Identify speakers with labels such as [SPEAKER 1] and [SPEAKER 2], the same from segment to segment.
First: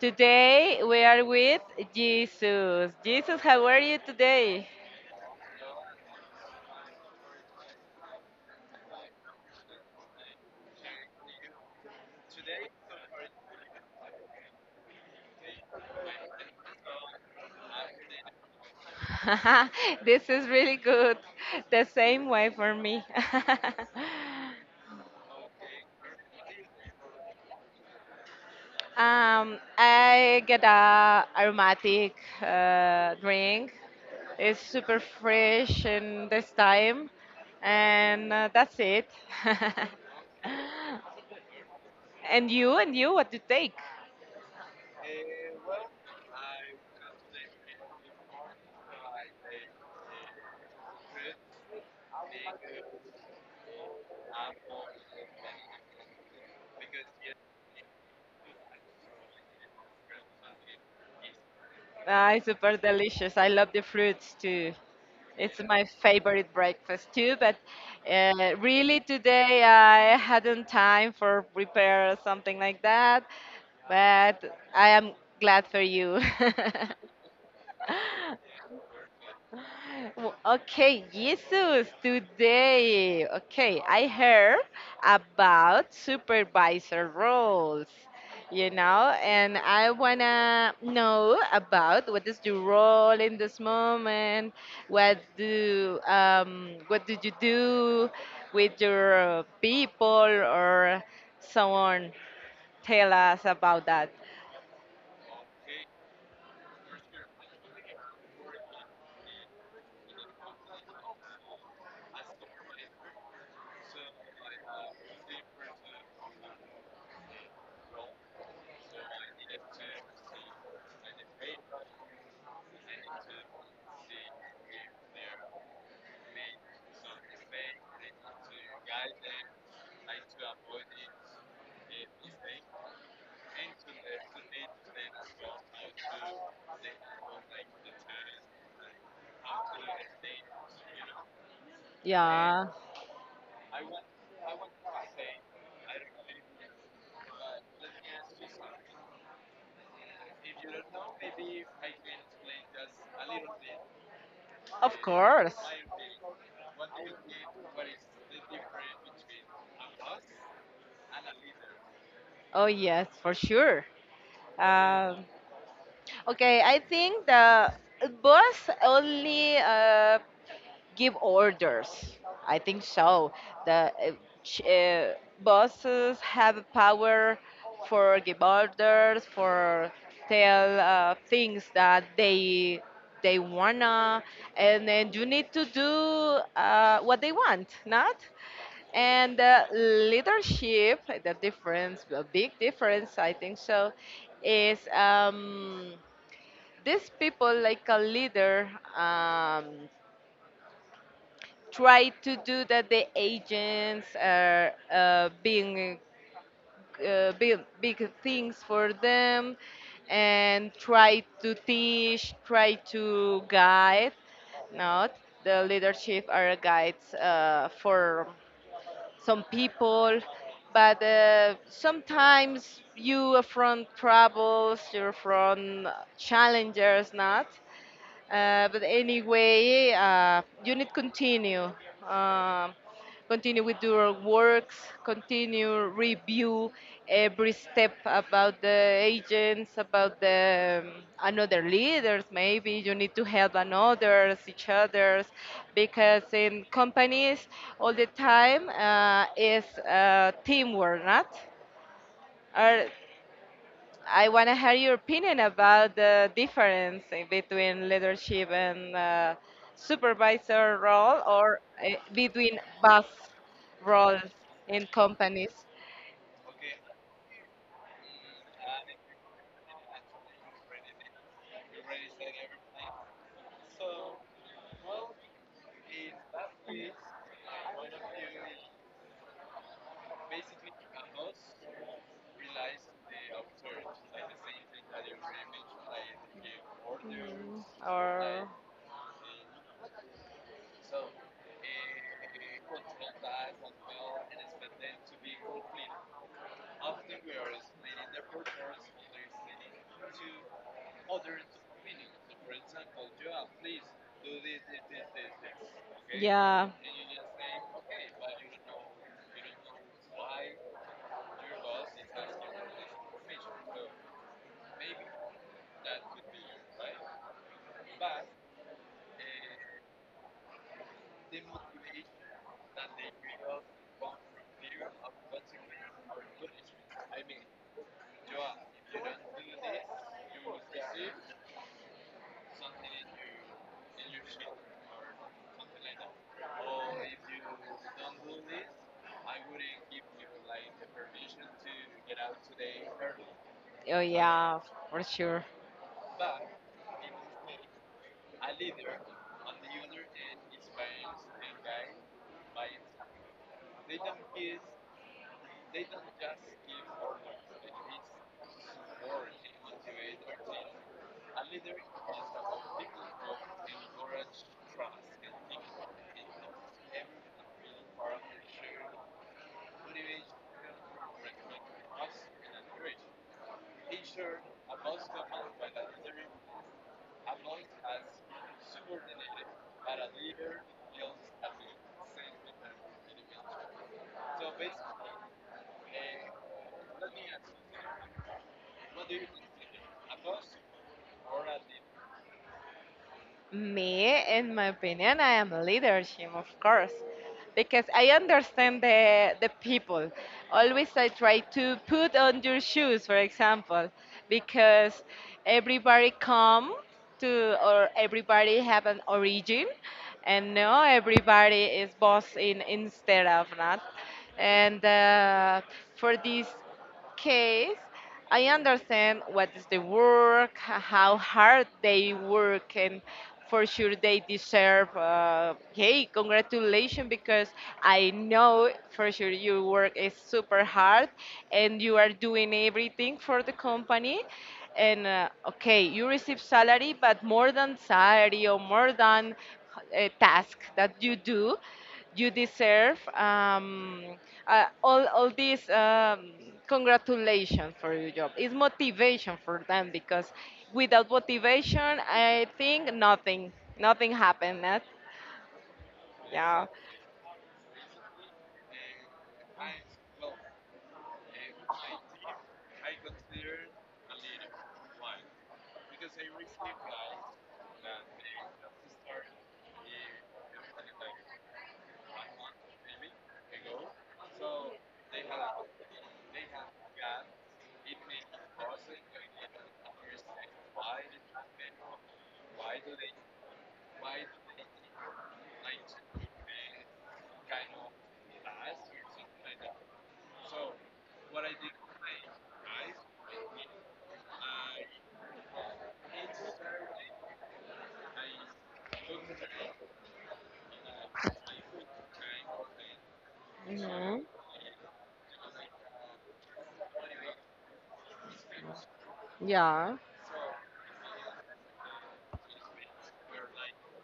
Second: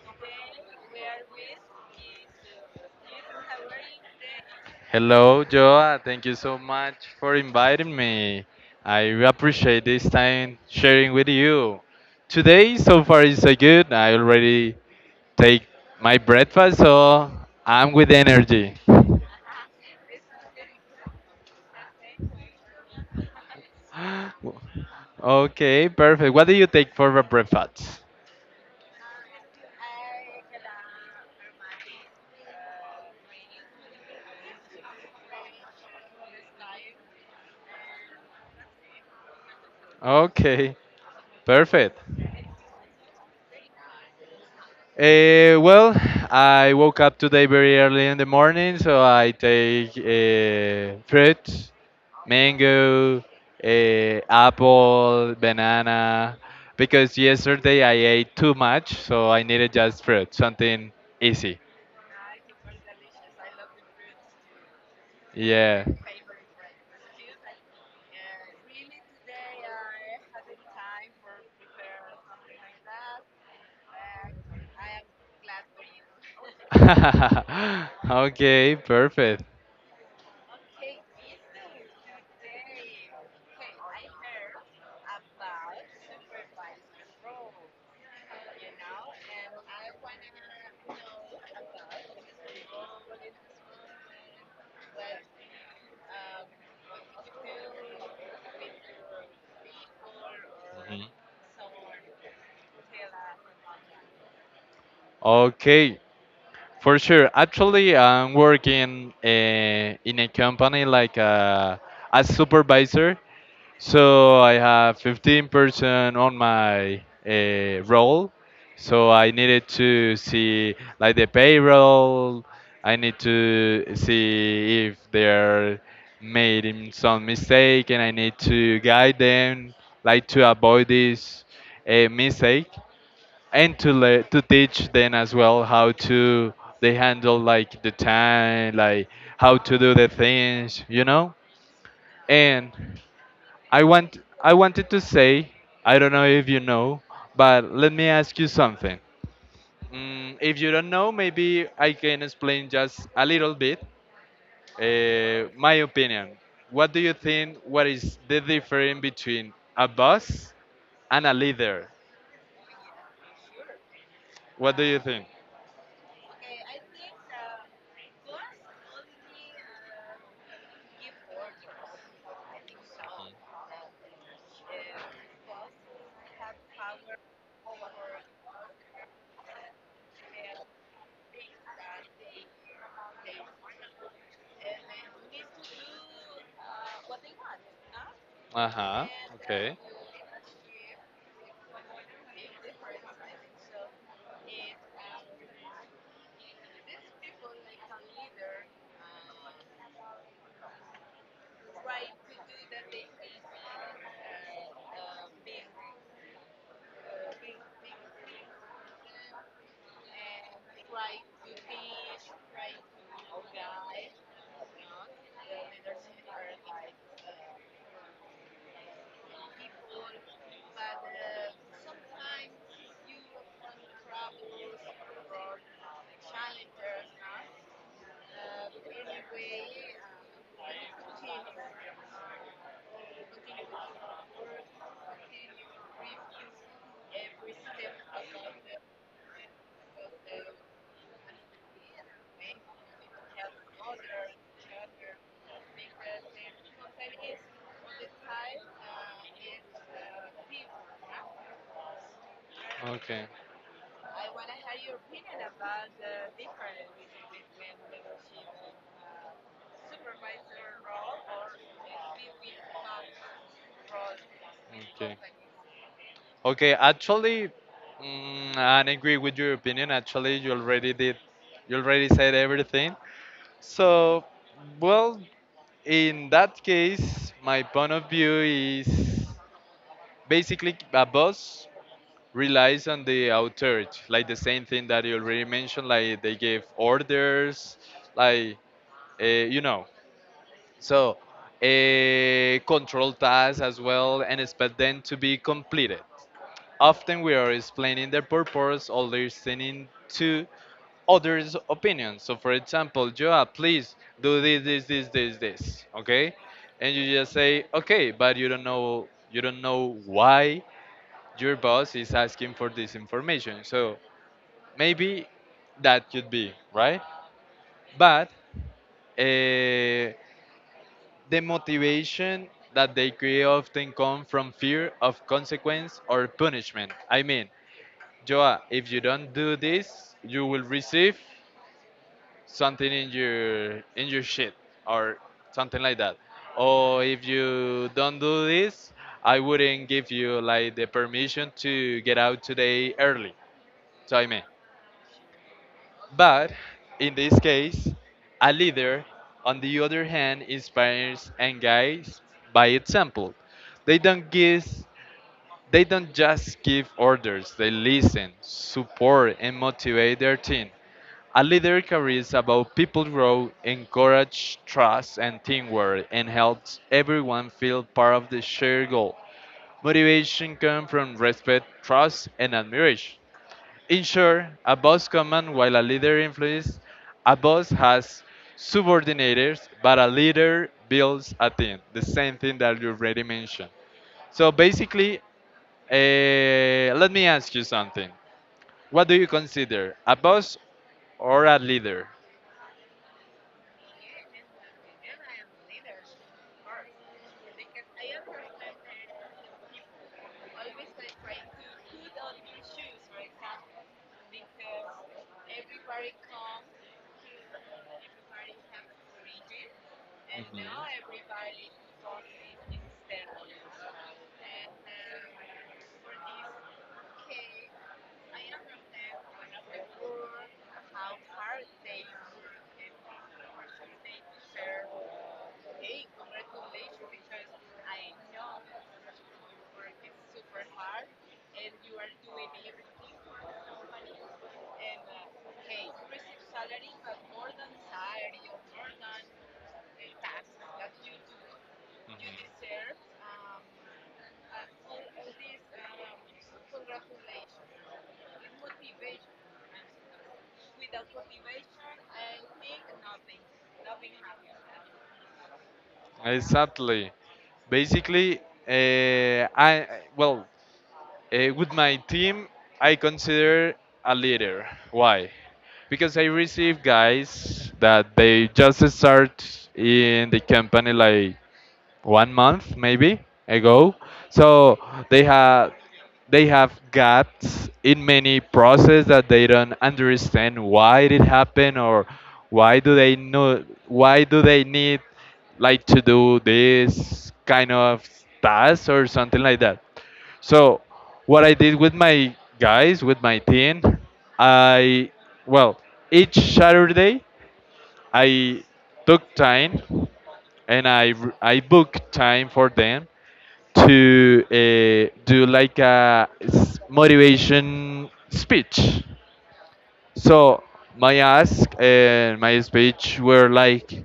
[SPEAKER 1] Today we are with Jesus. Jesus, how are you today?
[SPEAKER 2] Hello, Joa. Thank you so much for inviting me. I really appreciate this time sharing with you. Today, so far, is so good. I already take my breakfast, so I'm with energy.
[SPEAKER 1] This is really good. The same way for me.
[SPEAKER 2] Okay, perfect. What do you take for the breakfast?
[SPEAKER 1] I get a aromatic drink. It's super fresh in this time, and that's it.
[SPEAKER 2] Okay, perfect.
[SPEAKER 1] And you, what to take?
[SPEAKER 2] Well, I woke up today very early in the morning, so I take fruits, mango, apple, banana, because yesterday I ate too much, so I needed just fruit, something easy.
[SPEAKER 1] Ah, it's super delicious. I love the fruits too. It's my
[SPEAKER 2] Yeah.
[SPEAKER 1] favorite breakfast too. But really, today I hadn't time for prepare something like that. But I am glad for you.
[SPEAKER 2] Okay, perfect.
[SPEAKER 1] Well, okay, Jesus, today, okay, I heard about supervisor roles, you know, and I wanna know about what is your role in this moment, what do you do with your people or
[SPEAKER 2] Mhm.
[SPEAKER 1] so on? Tell us about that.
[SPEAKER 2] Okay, for sure. Actually, I'm working in a company like a supervisor. So I have 15 person on my roll. So I needed to see like the payroll. I need to see if they're making some mistake, and I need to guide them like to avoid this mistake, and to teach them as well how to they handle like the time, like how to do the things, you know,
[SPEAKER 1] Yeah.
[SPEAKER 2] and I wanted to say, I don't know if you know, but let me ask you something. Mm, if you don't know, maybe I can explain just a little bit
[SPEAKER 1] Of course.
[SPEAKER 2] my opinion. What do you think? What is the difference between a boss and a leader?
[SPEAKER 1] Oh yes, for sure.
[SPEAKER 2] What do you
[SPEAKER 1] Um,
[SPEAKER 2] think?
[SPEAKER 1] okay, I think the bus only. Give orders. I think so. The ch- uh, bosses have power for give orders, for tell things that they wanna, and then you need to do what they want, not.
[SPEAKER 2] Uh huh.
[SPEAKER 1] And
[SPEAKER 2] Okay.
[SPEAKER 1] leadership, the difference, a big difference, I think so, is these people like a leader. Um, try to do that the agents are being big, big things for them and try to teach try to guide not the leadership are guides for some people but sometimes you are from troubles you're from challenges not but anyway, you need continue. Um, continue with your works, continue review every step about the agents, about the another leaders. Maybe you need to help another's, each others, because in companies all the time is teamwork, not? Are
[SPEAKER 2] Okay.
[SPEAKER 1] I want to hear your opinion about the difference in between leadership and supervisor role or between both roles in
[SPEAKER 2] Okay.
[SPEAKER 1] companies.
[SPEAKER 2] Okay, actually, mm, I agree with your opinion. Actually, you already said everything. So, well, in that case, my point of view is basically a boss relies on the authority, like the same thing that you already mentioned, like they give
[SPEAKER 1] Mm,
[SPEAKER 2] orders,
[SPEAKER 1] or
[SPEAKER 2] like you know. So, control tasks as well and expect them to be completed. Often we are explaining their purpose or listening to others' opinions. So, for example, Joa, please do this, this, this, this, this. Okay,
[SPEAKER 1] yeah.
[SPEAKER 2] and you just say, okay, but you don't know why your boss is asking for this information. So maybe that could be right, but uh, the motivation that they create often come from fear of consequence or punishment. I mean, Joa, if you don't do this, you will receive something in your shit or something like that. Or if you don't do this, I wouldn't give you like the permission to get out today early.
[SPEAKER 1] Oh
[SPEAKER 2] So I mean,
[SPEAKER 1] yeah, for sure.
[SPEAKER 2] but in this case, a leader, on the other hand, inspires and guides by example. They don't give They don't just give orders, they listen, support, and motivate their team. A leader career is about people grow, encourage trust and teamwork, and helps everyone feel part of the shared goal. Motivation comes from respect, trust, and admiration. In short, a boss commands while a leader influences. A boss has subordinators, but a leader builds a team. The same thing that you already mentioned. So basically, eh, let me ask you something. What do you consider a boss or a leader?
[SPEAKER 1] Me, in my opinion, I am leadership, of course, because I understand the people. Always I try to put on your shoes, for example, because everybody come to or everybody have an origin, and no everybody is boss in instead of not. And for this case, I understand what is the work, how hard they work, and
[SPEAKER 2] Mhm.
[SPEAKER 1] for sure they deserve, hey, congratulations, because I know for sure your work is super hard and you are doing everything for the company. And okay, you receive salary, but more than salary or more than a task that you do you deserve all these congratulations for your job. It's motivation for them because without motivation, I think nothing, nothing happened. Eh? Yeah.
[SPEAKER 2] Exactly. Basically, I well with my team, I consider a leader. Why? Because I receive guys that they just start in the company like 1 month maybe ago. So they have they have gaps in many process that they don't understand why it happened or why do they need like to do this kind of task or something like that. So what I did with my guys, with my team, I well each Saturday I took time and I booked time for them to
[SPEAKER 1] Hmm.
[SPEAKER 2] do like a motivation speech.
[SPEAKER 1] Yeah.
[SPEAKER 2] So my ask and my speech were like,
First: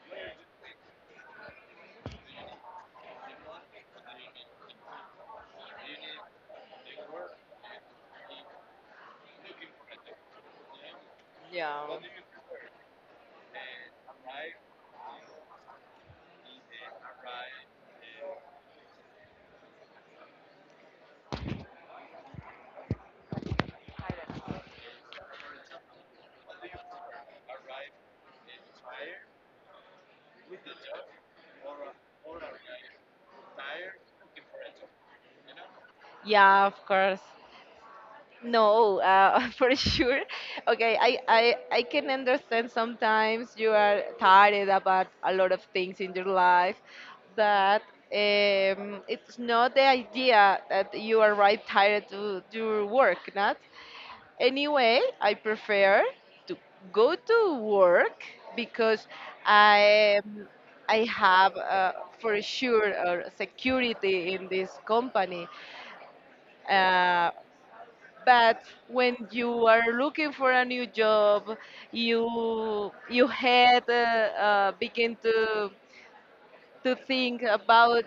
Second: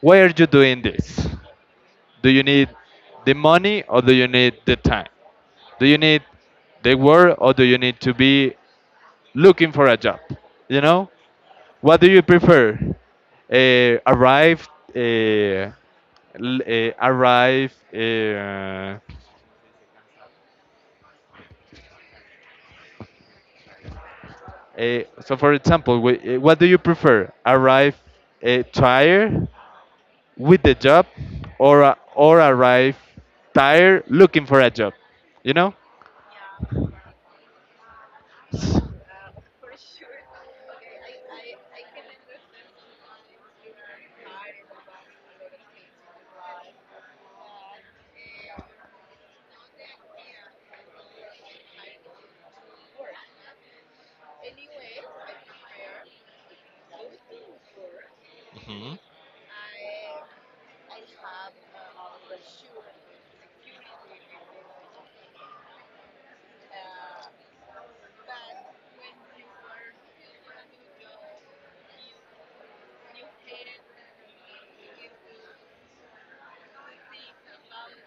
[SPEAKER 2] "Why are you doing this? Do you need the money or do you need the time? Do you need the work or do you need to be looking for a job? You know?
[SPEAKER 1] Yeah.
[SPEAKER 2] What do you prefer? Arrive, uh, l- arrive. Uh, so, for example, what do you prefer? Arrive tired with the job, or arrive tired looking for a job? You know?
[SPEAKER 1] Yeah, of course. No, for sure. Okay, I I can understand sometimes you are tired about a lot of things in your life, but it's not the idea that you arrive tired to do work, not? Anyway, I prefer to go to work
[SPEAKER 2] Mhm.
[SPEAKER 1] because I um, I have for sure security in this company. Uh, but when you are looking for a new job you had begin to think about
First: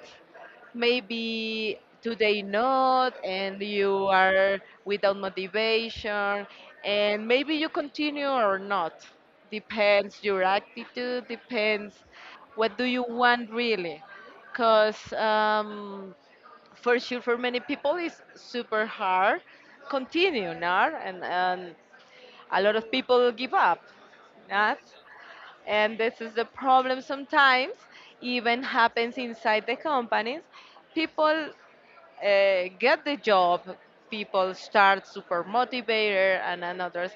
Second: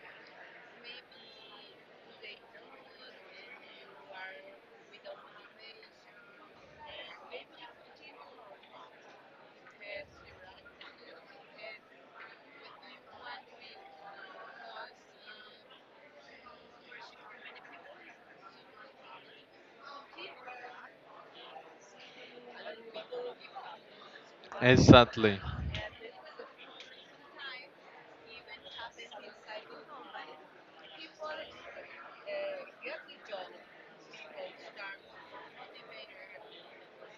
[SPEAKER 1] maybe today not and you are without motivation and maybe you continue or not depends your attitude depends what do you want really because for sure for many people it's super hard continue now and a lot of people give up not
[SPEAKER 2] Exactly.
[SPEAKER 1] and this is the problem sometimes even happens inside the companies people get the job, people start super motivated and others,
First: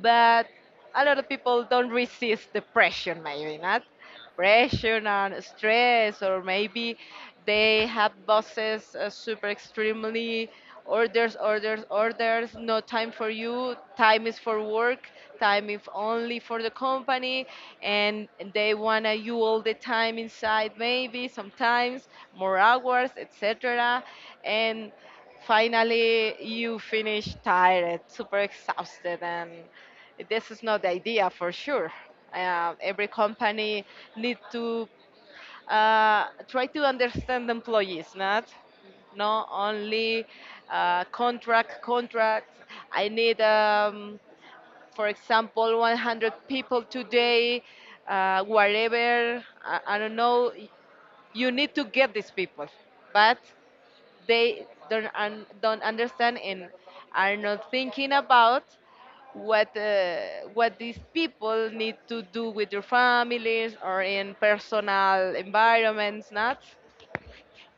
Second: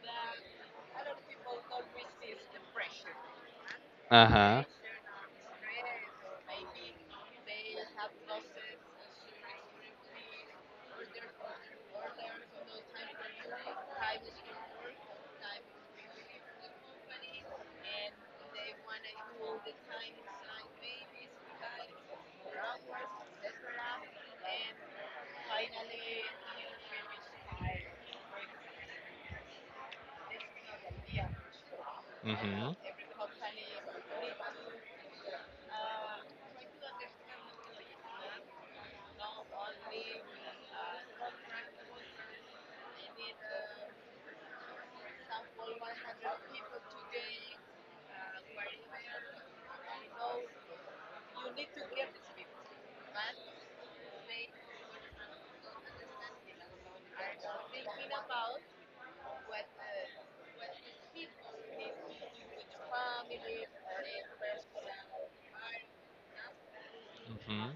[SPEAKER 1] but a lot of people don't resist depression. Maybe not
[SPEAKER 2] Uh huh.
[SPEAKER 1] pressure and stress, or maybe they have bosses super extremely orders, orders, orders, no time for you, time is for work time if only for the company and they wanna you all the time inside maybe sometimes more hours etc and finally you finish tired super exhausted and this is not the idea for sure every company need to try to understand employees not not only contracts I need for example, 100 people today, wherever, I don't know, you need to get these people, but they don't, don't understand and are not thinking about what uh, what these people need to do with their families or in personal environments, not?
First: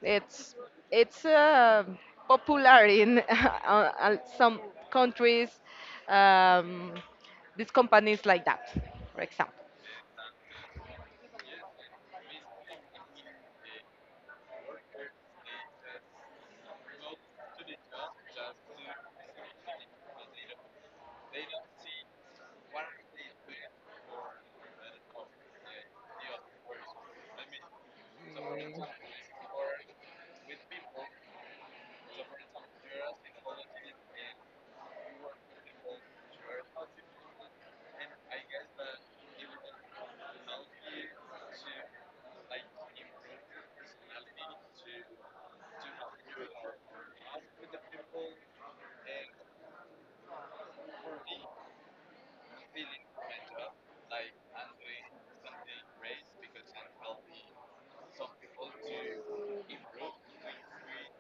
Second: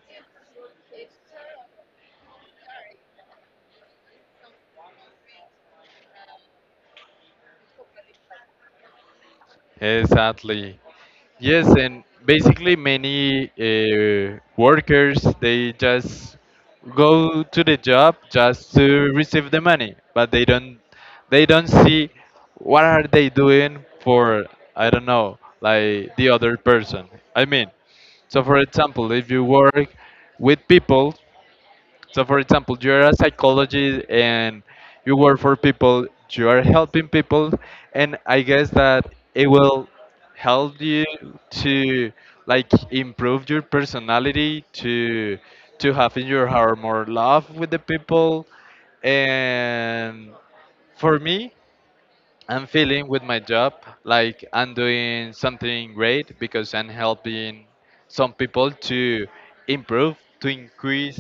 [SPEAKER 1] It's it's popular in some countries. Um, these companies like that, for example.
[SPEAKER 2] Scary. Exactly. Yes, and basically many workers they just go to the job just to receive the money, but they don't see what are they doing for, I don't know, like the other person. I mean, so for example, if you work with people, so, for example, you're a psychologist and you work for people, you are helping people, and I guess that it will help you to like improve your personality to have in your heart more love with the people, and for me I'm feeling with my job like I'm doing something great because I'm helping some people to improve, to increase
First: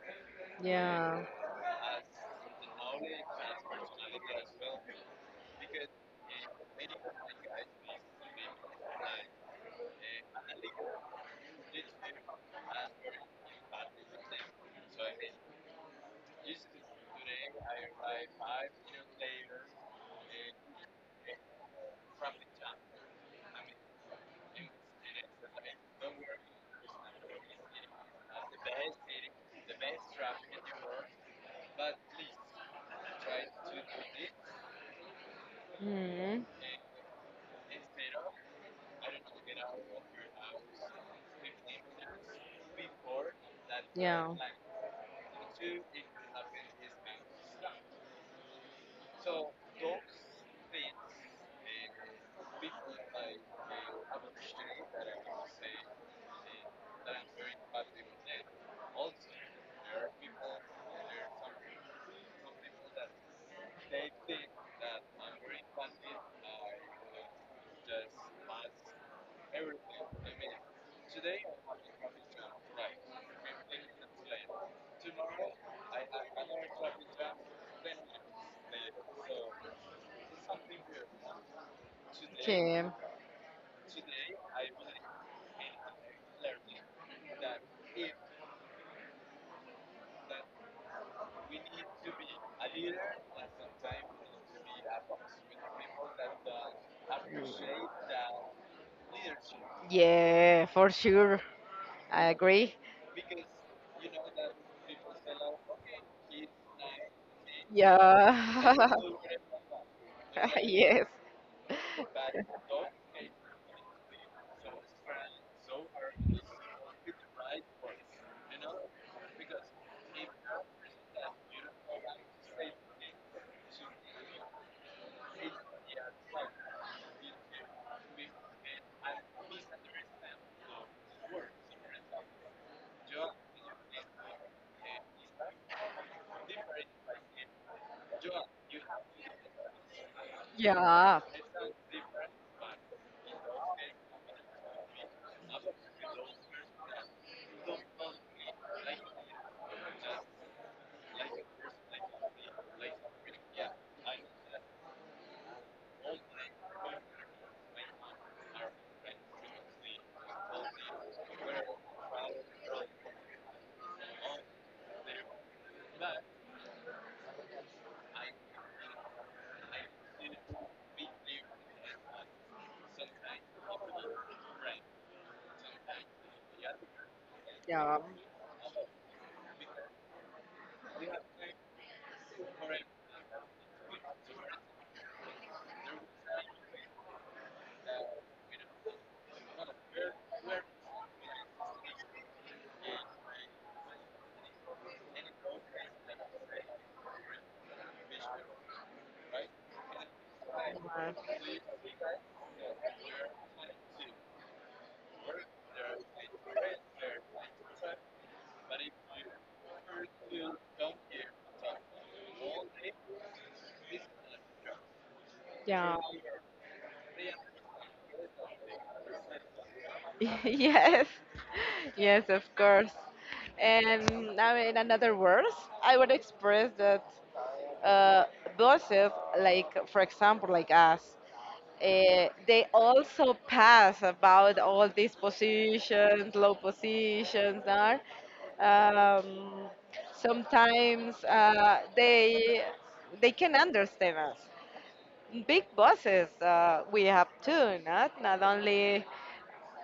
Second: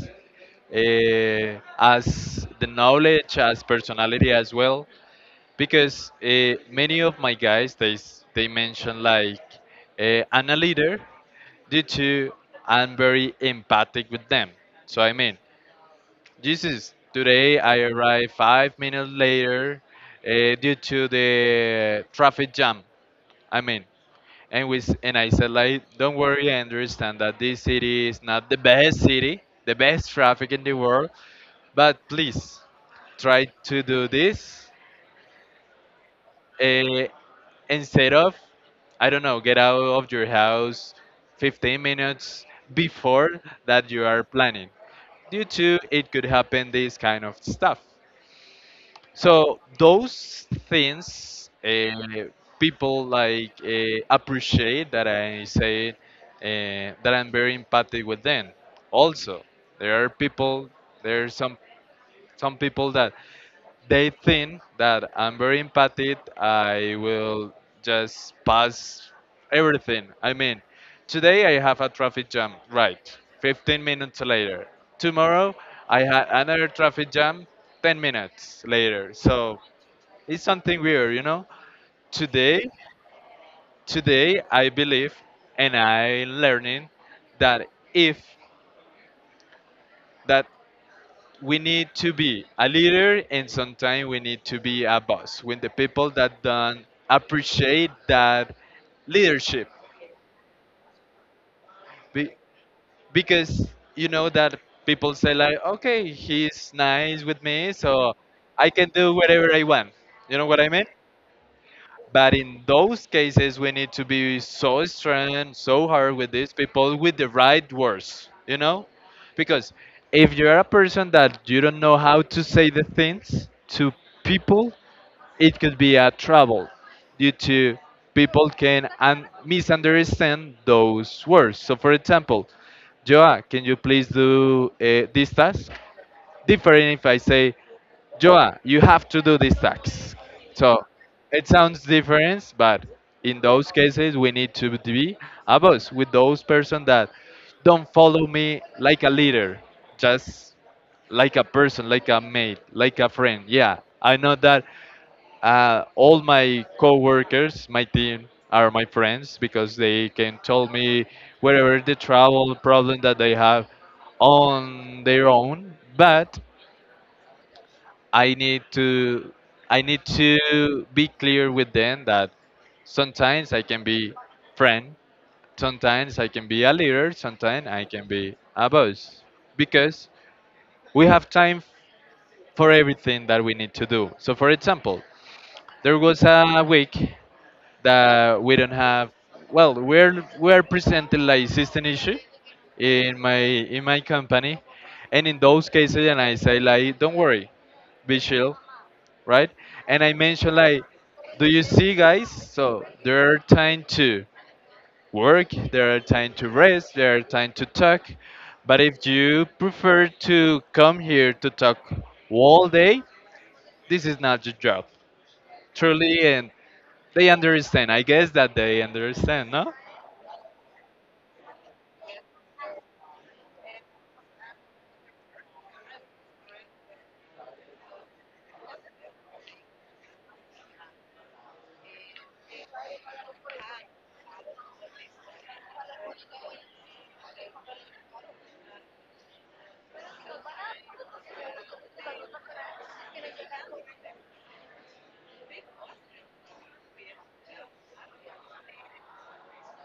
[SPEAKER 1] Yeah.
[SPEAKER 2] as the knowledge, as personality as well. Because many of my guys, they mention like I'm a leader due to I'm very empathic with them. So I mean, Jesus, today I arrived 5 minutes later due to the traffic jam. I mean, and I said like, don't worry, I understand that this city is not the best city, the best traffic in the world, but please try to do this
[SPEAKER 1] Mm.
[SPEAKER 2] uh, instead of, I don't know, get out of your house 15 minutes before that you are
[SPEAKER 1] Yeah.
[SPEAKER 2] planning. Due to it could happen this kind of stuff. So those things, people like appreciate that I say that I'm very empathic with them. Also, there are people, there are some people that they think that I'm very empathic. I will just pass everything. I mean, today I have a traffic jam. Right, 15 minutes later. Tomorrow I had another traffic jam. 10 minutes later. So it's something weird, you know. Today,
[SPEAKER 1] Okay.
[SPEAKER 2] today I believe and I learning that if that we need to be a leader, and sometimes we need to be a boss when the people that don't appreciate that leadership.
[SPEAKER 1] Yeah, for sure. I
[SPEAKER 2] Be-
[SPEAKER 1] agree.
[SPEAKER 2] because you know that people say like, okay, he's nice with me, so I
[SPEAKER 1] Yeah.
[SPEAKER 2] can do whatever I want, you know what I mean.
[SPEAKER 1] yes.
[SPEAKER 2] But in those cases, we need to be so strong, so hard with these people with the right words, you know? Because if you're a person that you don't know how to say the things to people, it could be a trouble due to people can misunderstand those words. So, for example, Joa, can you please do this task? Different if I say, Joa, you have to do this tax. So
[SPEAKER 1] Yeah.
[SPEAKER 2] it sounds different, but in those cases, we need to be above with those person that don't follow me like a leader, just like a person, like a mate, like a friend. Yeah, I know that all my coworkers, my team, are my friends because they can tell me whatever the travel problem that they have on their own. But I need to I need to be clear with them that sometimes I can be friend, sometimes I can be a leader, sometimes I
[SPEAKER 1] Yeah.
[SPEAKER 2] can be a boss because we have time for everything that we need to do. So for example, there was a week that we don't have, well, we're presenting like system issue in my company, and in those cases and I say like, don't worry, be chill, right? And I mentioned like,
[SPEAKER 1] Yeah.
[SPEAKER 2] do you see, guys? So there are time to work, there are time to rest, there are time to talk. But if you prefer to come here to talk all day, this is not your job,
[SPEAKER 1] Yeah.
[SPEAKER 2] truly. And they understand. I guess that they understand, no?
[SPEAKER 1] Yes, yes, of course. And now, in another words, I would express that uh, bosses, like for example, like us, they also pass about all these positions, low positions, are um, sometimes they can understand us big bosses we have too, not not only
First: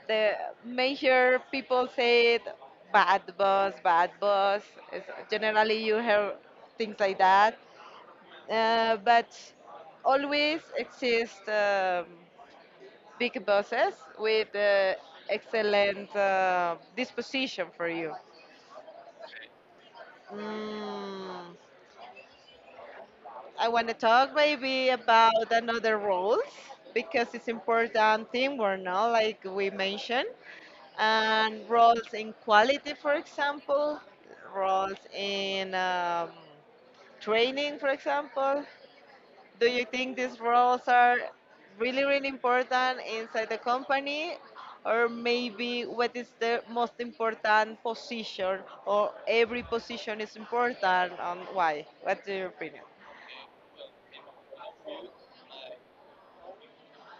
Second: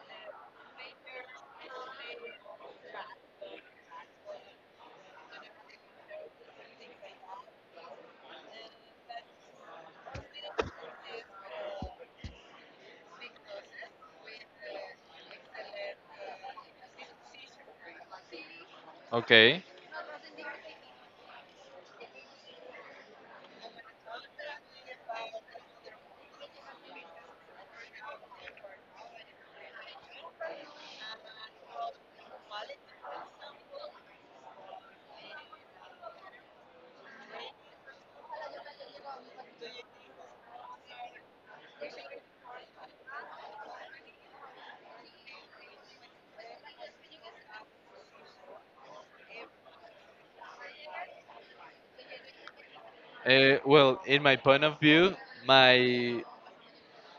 [SPEAKER 1] the major people say it, bad boss, bad boss. It's, generally, you hear things like that, but always exist big bosses with excellent disposition for you.
[SPEAKER 2] Okay.
[SPEAKER 1] Mm. I want to talk maybe about another roles because it's important teamwork, no? Like we mentioned, and roles in quality, for example, roles in training, for example. Do you think these roles are really, really important inside the company? Or maybe what is the most important position, or every position is important, and why? What's your opinion?
[SPEAKER 2] Well, in my point of view, my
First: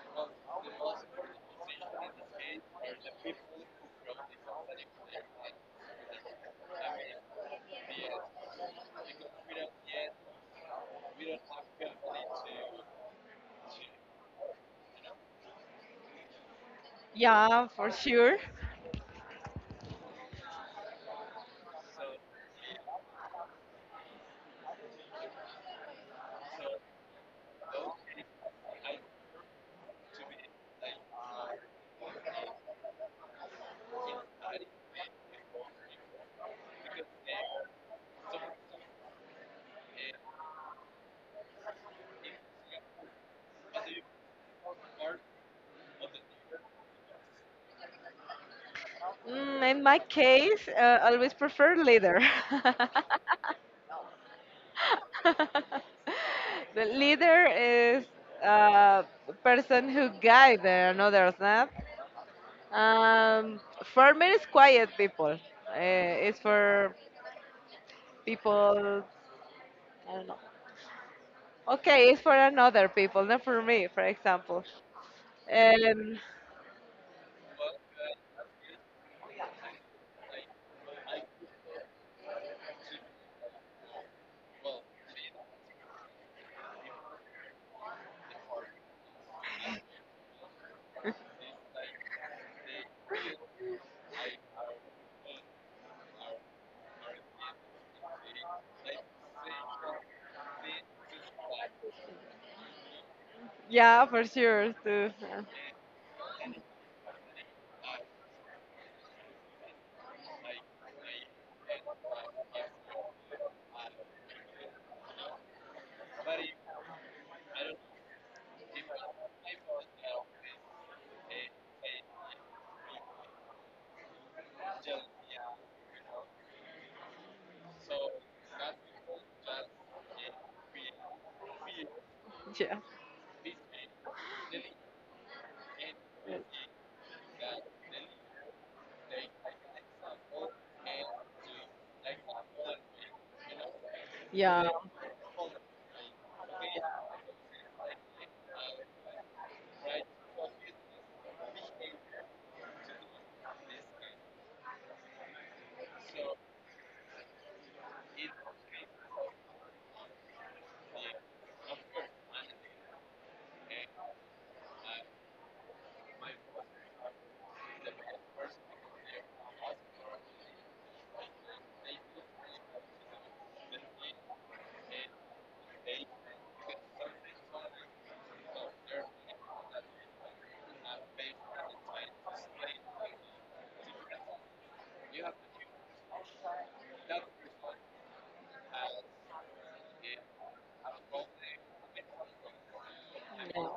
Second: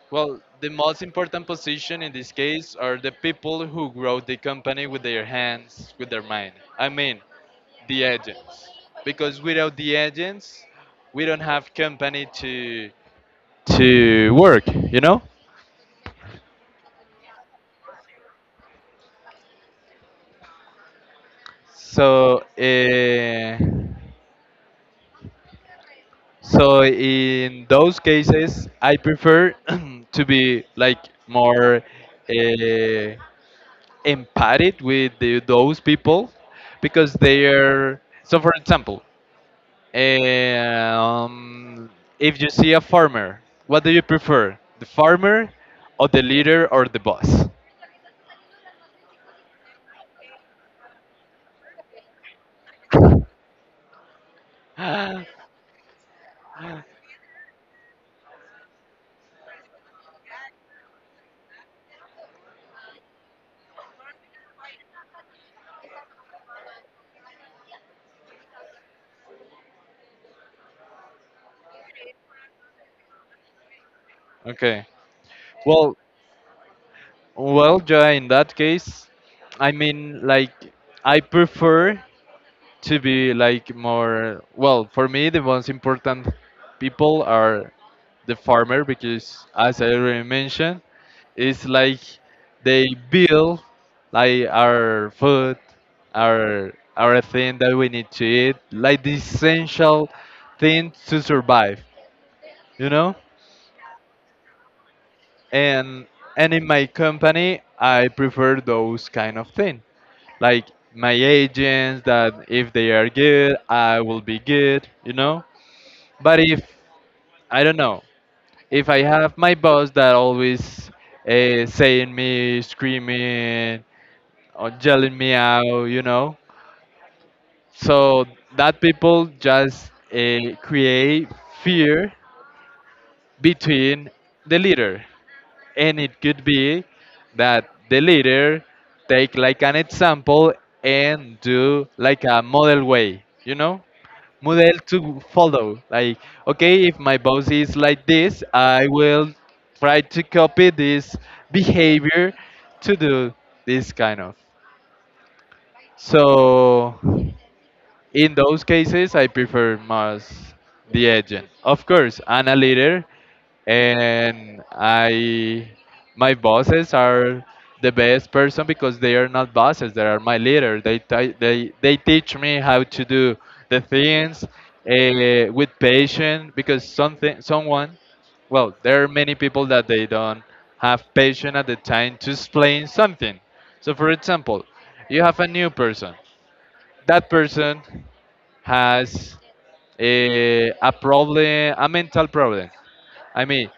[SPEAKER 2] well, the most important position in this case are the people who grow the company with their hands, with their mind. I mean, the agents. Because without the agents, we don't have company to work, you know?
[SPEAKER 1] Yeah, for sure.
[SPEAKER 2] So, so in those cases, I prefer to be like more uh, empathic with those people because they are. So, for example, um, if you see a farmer, what do you prefer, the farmer, or the leader, or the boss?
[SPEAKER 1] Mm, in my case, always prefer leader. the leader is uh, a person who guides another not. Um, for me, it's quiet people. It's for people. I don't know. Okay, it's for another people, not for me. For example,
[SPEAKER 2] Okay. Well,
[SPEAKER 1] um,
[SPEAKER 2] well, Joy. In that case, I mean, like, I prefer to be like more, well, for me the most important people are the farmer because as I already mentioned it's like they build like our food, our thing that we need to eat, like the essential thing to survive, you know.
[SPEAKER 1] yeah, for sure too.
[SPEAKER 2] and and in my company I prefer those kind of thing, like my agents, that if they are good I will be good, you know. But if, I don't know, if I have my boss that always saying me, screaming, or yelling me out, you know, so that people just create fear
[SPEAKER 1] Yeah,
[SPEAKER 2] between the leader, and it could be that the leader take like an example and do like a model way, you know.
[SPEAKER 1] yeah.
[SPEAKER 2] Model to follow. Like, okay, if my boss is like this, I will try to copy this behavior to do this kind of. So, in those cases, I prefer Mars the agent. Of course, I'm a leader, and I my bosses are the best person because they are not bosses; they are my leader. They teach me how to do the things with patience because something someone there are many people that they don't have patience at the time to explain something. So, for example, you have a new person. That person has a problem, a mental problem. I mean,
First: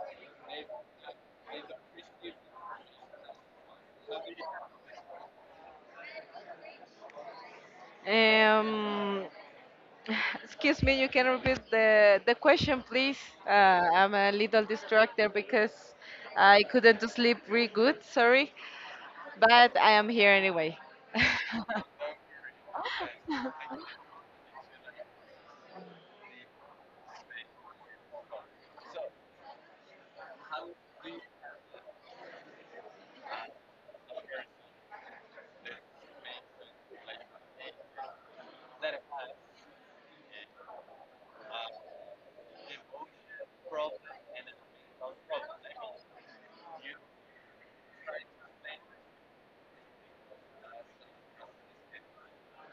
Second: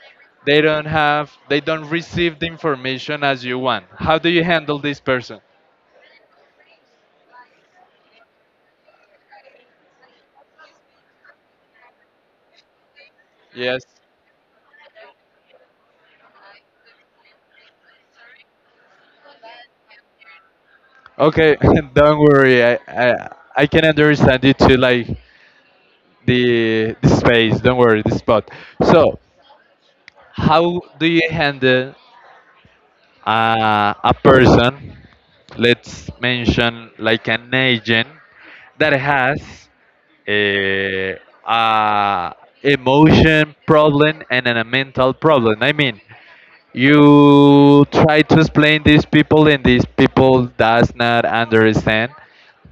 [SPEAKER 2] they don't receive the information as you want. How do you handle this person?
[SPEAKER 1] Yeah. Excuse me, you can repeat the question, please.
[SPEAKER 2] Yes.
[SPEAKER 1] I'm a little distracted because I couldn't sleep really good, sorry, but I am here anyway.
[SPEAKER 2] Okay, don't worry. I can understand you to like the space. Don't worry, the spot. So, how do you handle a person, let's mention like an agent that has a, a emotion problem and a mental problem. I mean, you try to explain these people and these people does not understand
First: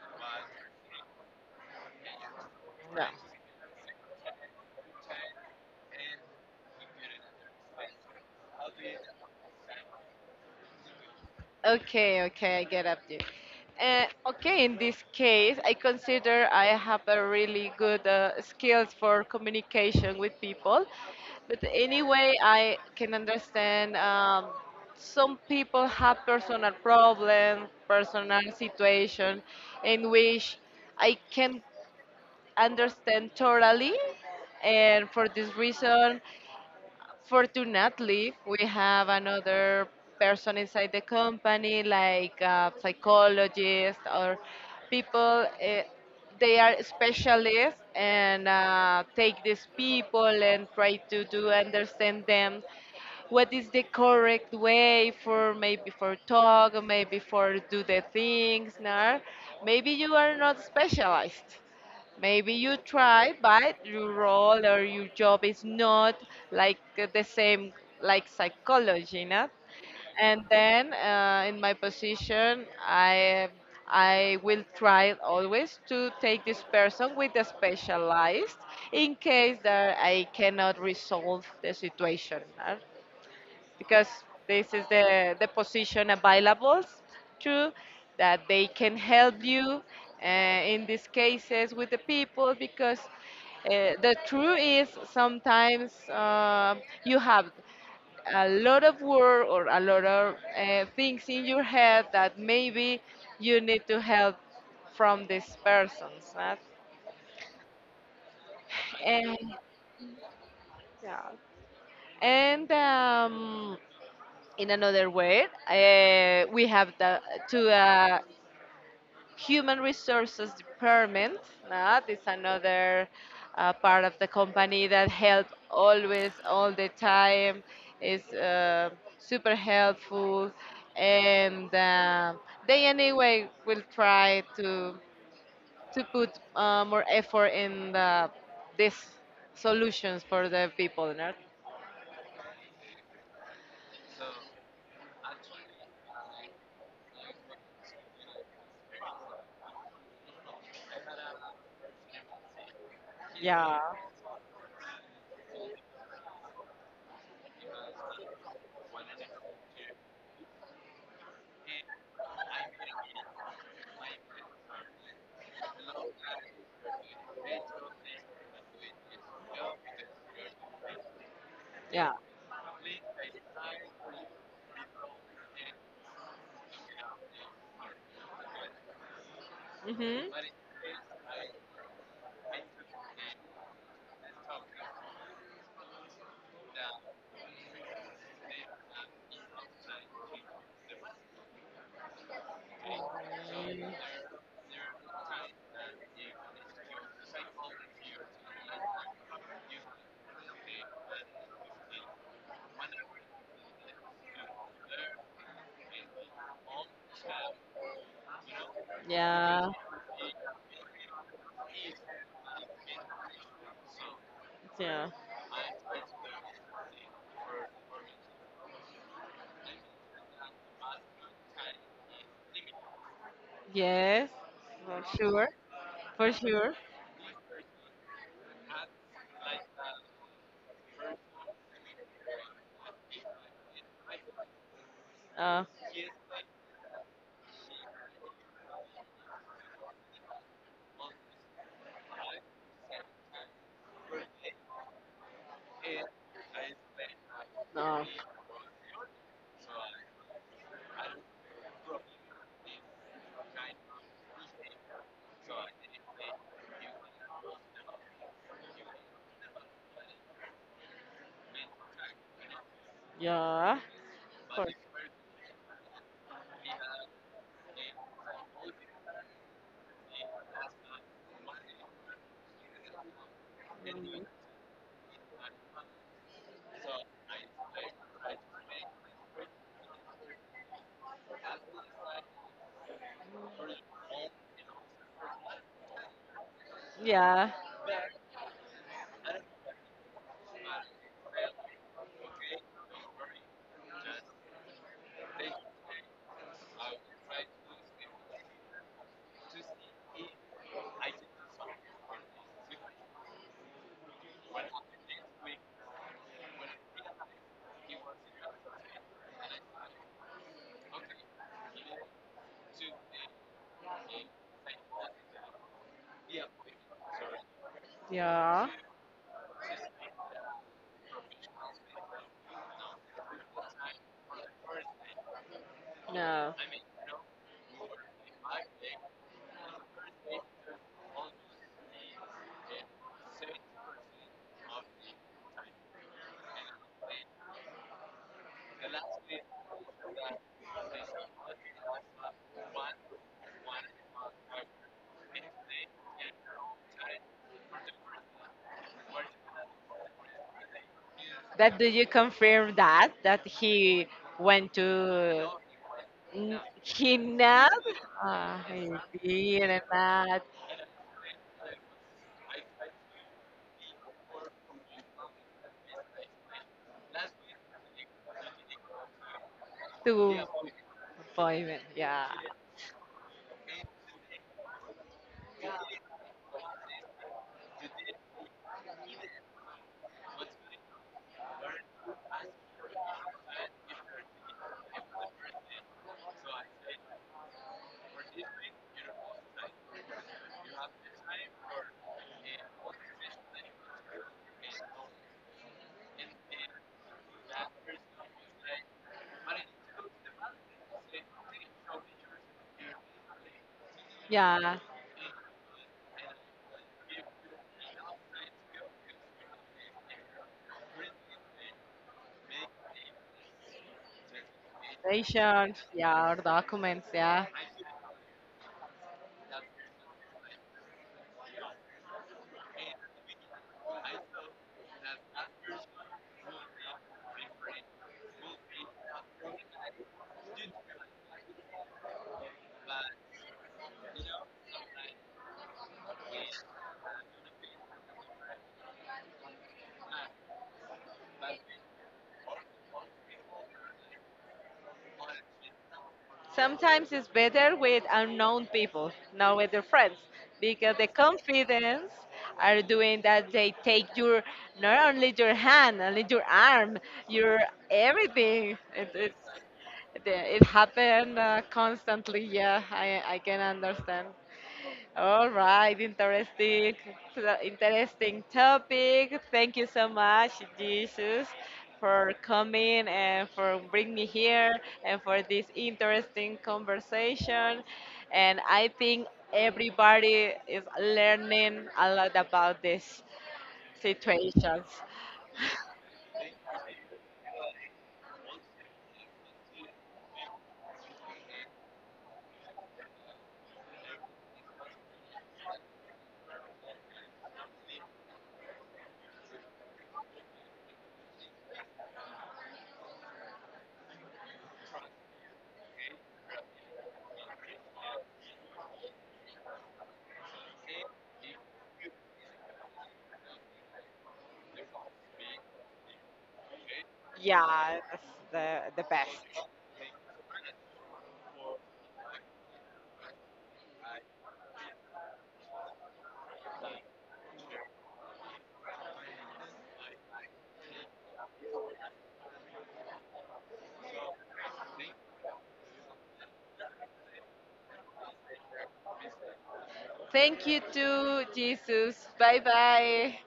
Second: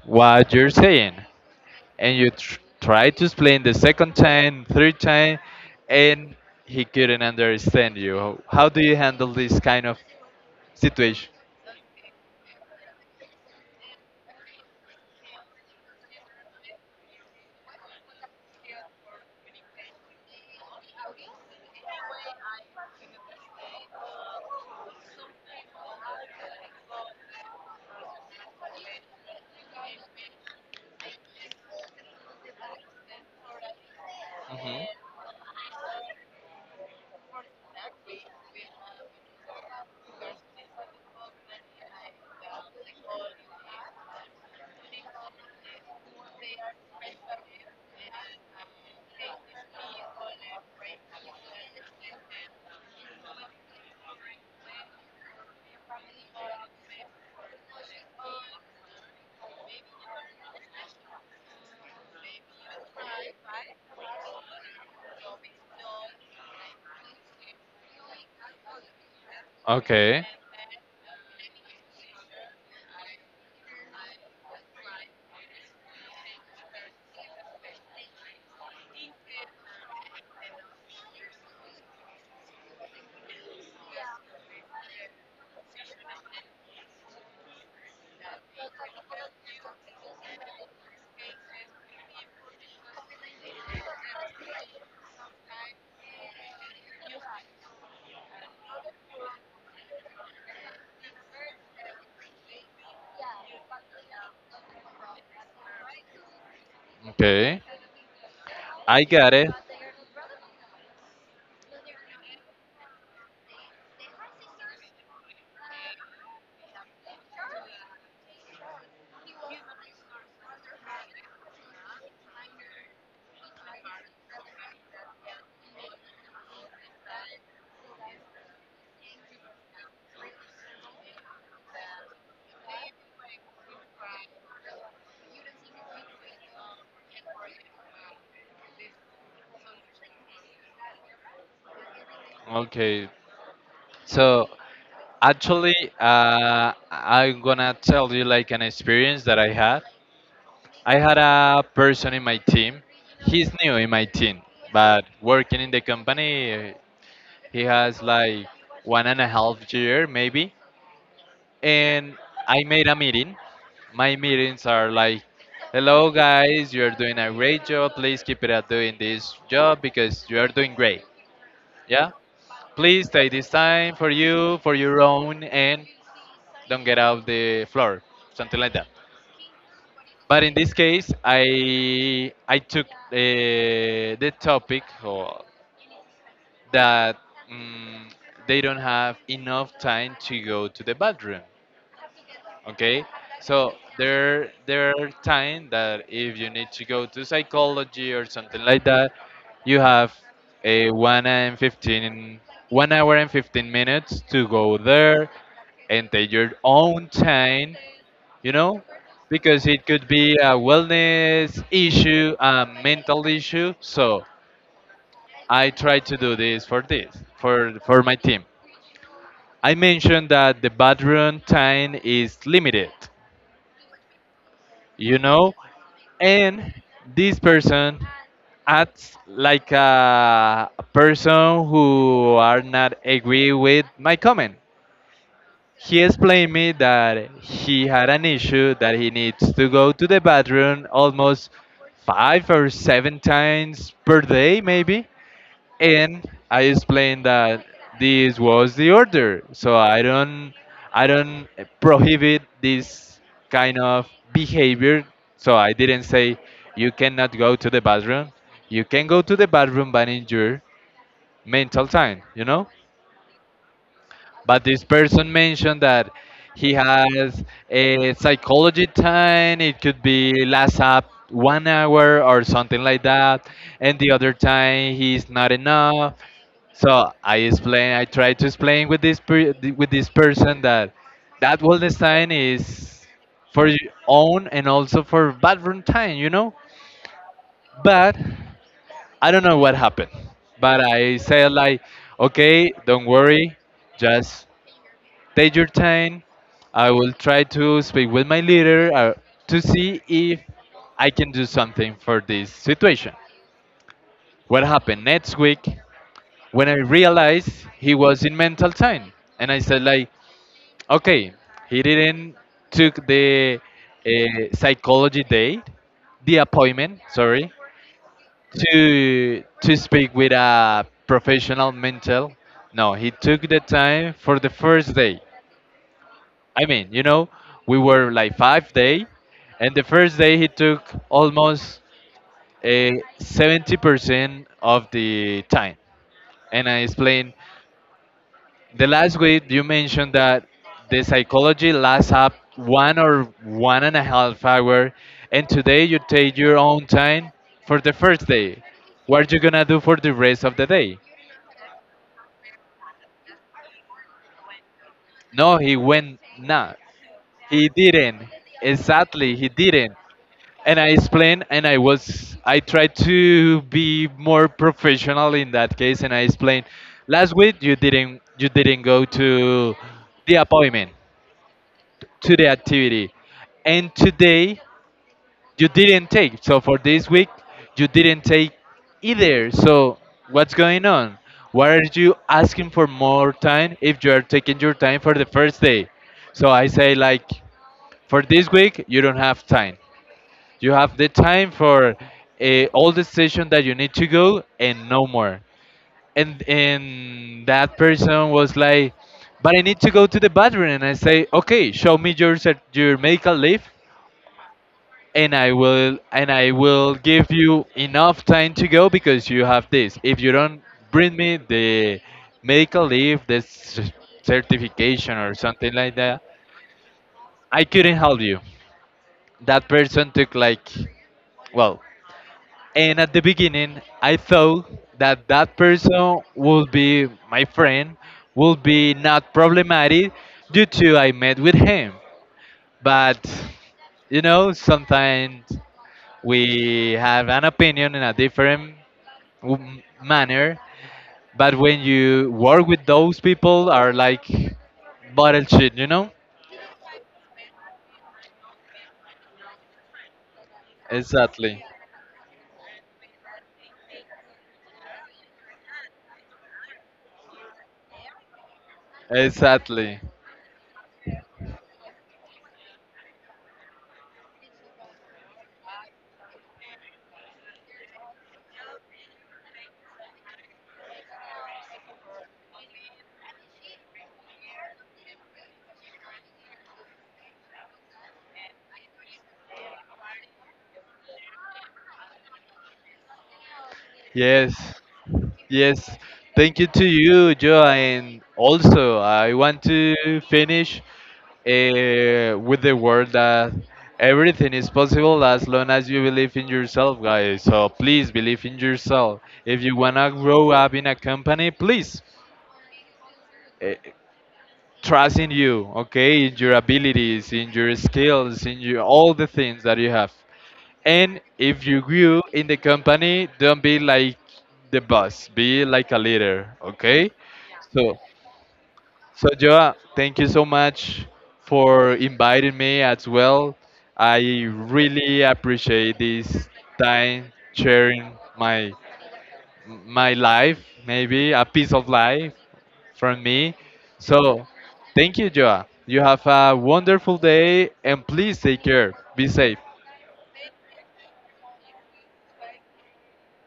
[SPEAKER 2] what you're saying and you
[SPEAKER 1] No.
[SPEAKER 2] try to explain the second time third time and he couldn't understand you. How do you handle this kind of situation?
[SPEAKER 1] Okay, okay, I get up to you. Uh, okay, in this case, I consider I have a really good skills for communication with people. But anyway, I can understand some people have personal problems, personal situation in which I can understand totally.
[SPEAKER 2] Mm-hmm.
[SPEAKER 1] And for this reason, fortunately, we have another person inside the company, like a psychologist or people. They are specialists and take these people and try to do understand them. What is the correct way for maybe for talk, maybe for do the things? No? Maybe you are not specialized maybe you try, but your role or your job is not like the same, like psychology, not?
[SPEAKER 2] Okay.
[SPEAKER 1] And then in my position, I will try always to take this person with the specialized in case that I cannot resolve the situation. No? Because this is the position available to that they can help you in these cases with the people because the truth is sometimes you have a lot of work or a lot of things in your head that maybe you need to help from these persons. Right?
[SPEAKER 2] Okay. I got
[SPEAKER 1] And,
[SPEAKER 2] it.
[SPEAKER 1] yeah. And in another way, we have the to human resources department. This another part of the company that help always all the time is super helpful, and they anyway will try to put more effort in the these solutions for the people. No?
[SPEAKER 2] Okay. So actually, I'm gonna tell you like an experience that I had. I had a person in my team. He's new
[SPEAKER 1] Yeah,
[SPEAKER 2] in my team, but working in the company, he has like one and a half year maybe. And I made a meeting. My meetings are like, "Hello guys, you are doing a great job. Please keep it at doing this job because you are doing great." Yeah.
[SPEAKER 1] yeah.
[SPEAKER 2] Please take this time for you, for your own, and don't get out the floor, something like that.
[SPEAKER 1] Hmm.
[SPEAKER 2] But in this case, I took the topic or that mm they don't have enough time to go to the bathroom. Okay, so there are time that if you need to go to psychology or something like that, you have a one and fifteen 1 hour and 15 minutes to go there and take your own time, you know, because
[SPEAKER 1] Yeah.
[SPEAKER 2] it could be a wellness issue, a mental issue. So
[SPEAKER 1] Yeah.
[SPEAKER 2] I try to do this for my team. I mentioned that the bathroom time is limited,
[SPEAKER 1] Yes. For
[SPEAKER 2] you
[SPEAKER 1] sure.
[SPEAKER 2] know,
[SPEAKER 1] For
[SPEAKER 2] and
[SPEAKER 1] sure.
[SPEAKER 2] this person acts like a person who are not agree with my comment.
[SPEAKER 1] Uh,
[SPEAKER 2] He explained me that he had an issue that he needs to go to the bathroom almost five or seven times per day maybe. And I explained that
[SPEAKER 1] no.
[SPEAKER 2] this was the order, so I don't prohibit this kind of behavior. So I didn't say you cannot go to the bathroom. You can go to the bathroom, but in your mental time, you know.
[SPEAKER 1] Yeah.
[SPEAKER 2] But
[SPEAKER 1] For
[SPEAKER 2] this person mentioned that he has a psychology time. It could be last up 1 hour or something like that, and the
[SPEAKER 1] sure.
[SPEAKER 2] other time he's not enough. So I explain. I try to explain with this per, with this person that wellness time is for your own and also for bathroom time, you know.
[SPEAKER 1] Yeah.
[SPEAKER 2] But I don't know what happened. But I said like, okay, don't worry, just take your time. I will try to speak with my leader to see if I can do something for this situation. What happened next week when I realized he was in mental time, and I said like, okay, he didn't took the uh, psychology day, the appointment, sorry,
[SPEAKER 1] Yeah.
[SPEAKER 2] to speak with a professional mental. No, he took the time for the first day.
[SPEAKER 1] No.
[SPEAKER 2] I mean, you know, we were like 5 day, and the first day he took almost a 70% of the time. And I explained the last week you mentioned that the psychology lasts up one or one and a half hour, and today you take your own time for the first day. What are you gonna do for the rest of the day?
[SPEAKER 1] But do you confirm that he went to
[SPEAKER 2] No, he went not.
[SPEAKER 1] he
[SPEAKER 2] He
[SPEAKER 1] not
[SPEAKER 2] didn't.
[SPEAKER 1] uh,
[SPEAKER 2] Exactly, he
[SPEAKER 1] he didn't
[SPEAKER 2] didn't.
[SPEAKER 1] not
[SPEAKER 2] And I explained, and I tried to be more professional in that case, and I explained, last week you didn't go to the
[SPEAKER 1] to
[SPEAKER 2] appointment,
[SPEAKER 1] appointment? Yeah,
[SPEAKER 2] to the activity, and today you didn't take. So for this week, you didn't take either. So what's going on? Why are you asking for more time if you are taking your time for the first day? So I say like, for this week you don't have time. You have the time for all the station that you need to go and no more. And that person was like, but I need to go to the bathroom. And I say, okay, show me your your medical leave,
[SPEAKER 1] yeah.
[SPEAKER 2] and I will give you enough time to go because you have this. If you don't bring me the medical leave, the certification or something
[SPEAKER 1] Patients.
[SPEAKER 2] like that,
[SPEAKER 1] Yeah. Or documents. Yeah.
[SPEAKER 2] I couldn't help you. That person took like, well, and at the beginning, I thought that that person would be my friend, would be not problematic due to I met with him. But you know, sometimes we have an opinion in a different manner. But when you work with those people, are like bottle shit, you know?
[SPEAKER 1] Sometimes it's better with unknown people, not with your friends, because the
[SPEAKER 2] Exactly,
[SPEAKER 1] confidence are doing that they take your not only your hand, only your arm, your everything. It, it,
[SPEAKER 2] exactly.
[SPEAKER 1] it happened constantly. Yeah, I can understand. All right, interesting, interesting topic. Thank you so much, Jesus, for coming and for bringing me here and for this interesting conversation. And I think everybody is learning a lot about these
[SPEAKER 2] Yes.
[SPEAKER 1] situations.
[SPEAKER 2] Yes, thank you to you, Joe. And also, I want to finish with the word that everything is possible as long as you believe in yourself, guys. So please believe in yourself. If you want to grow up in a company, please uh, trust in you, okay? In your abilities, in your skills, in your, all the things that you have. And if you grew in the company, don't be like the boss, be like a leader, okay? So,
[SPEAKER 1] Yeah, that's the
[SPEAKER 2] so
[SPEAKER 1] best.
[SPEAKER 2] Joa, thank you so much for inviting me as well. I really appreciate this time sharing my my life, maybe a piece of life from me. So, thank you, Joa. You have a wonderful day and please take care. Be safe.
[SPEAKER 1] Thank you to Jesus. Bye bye.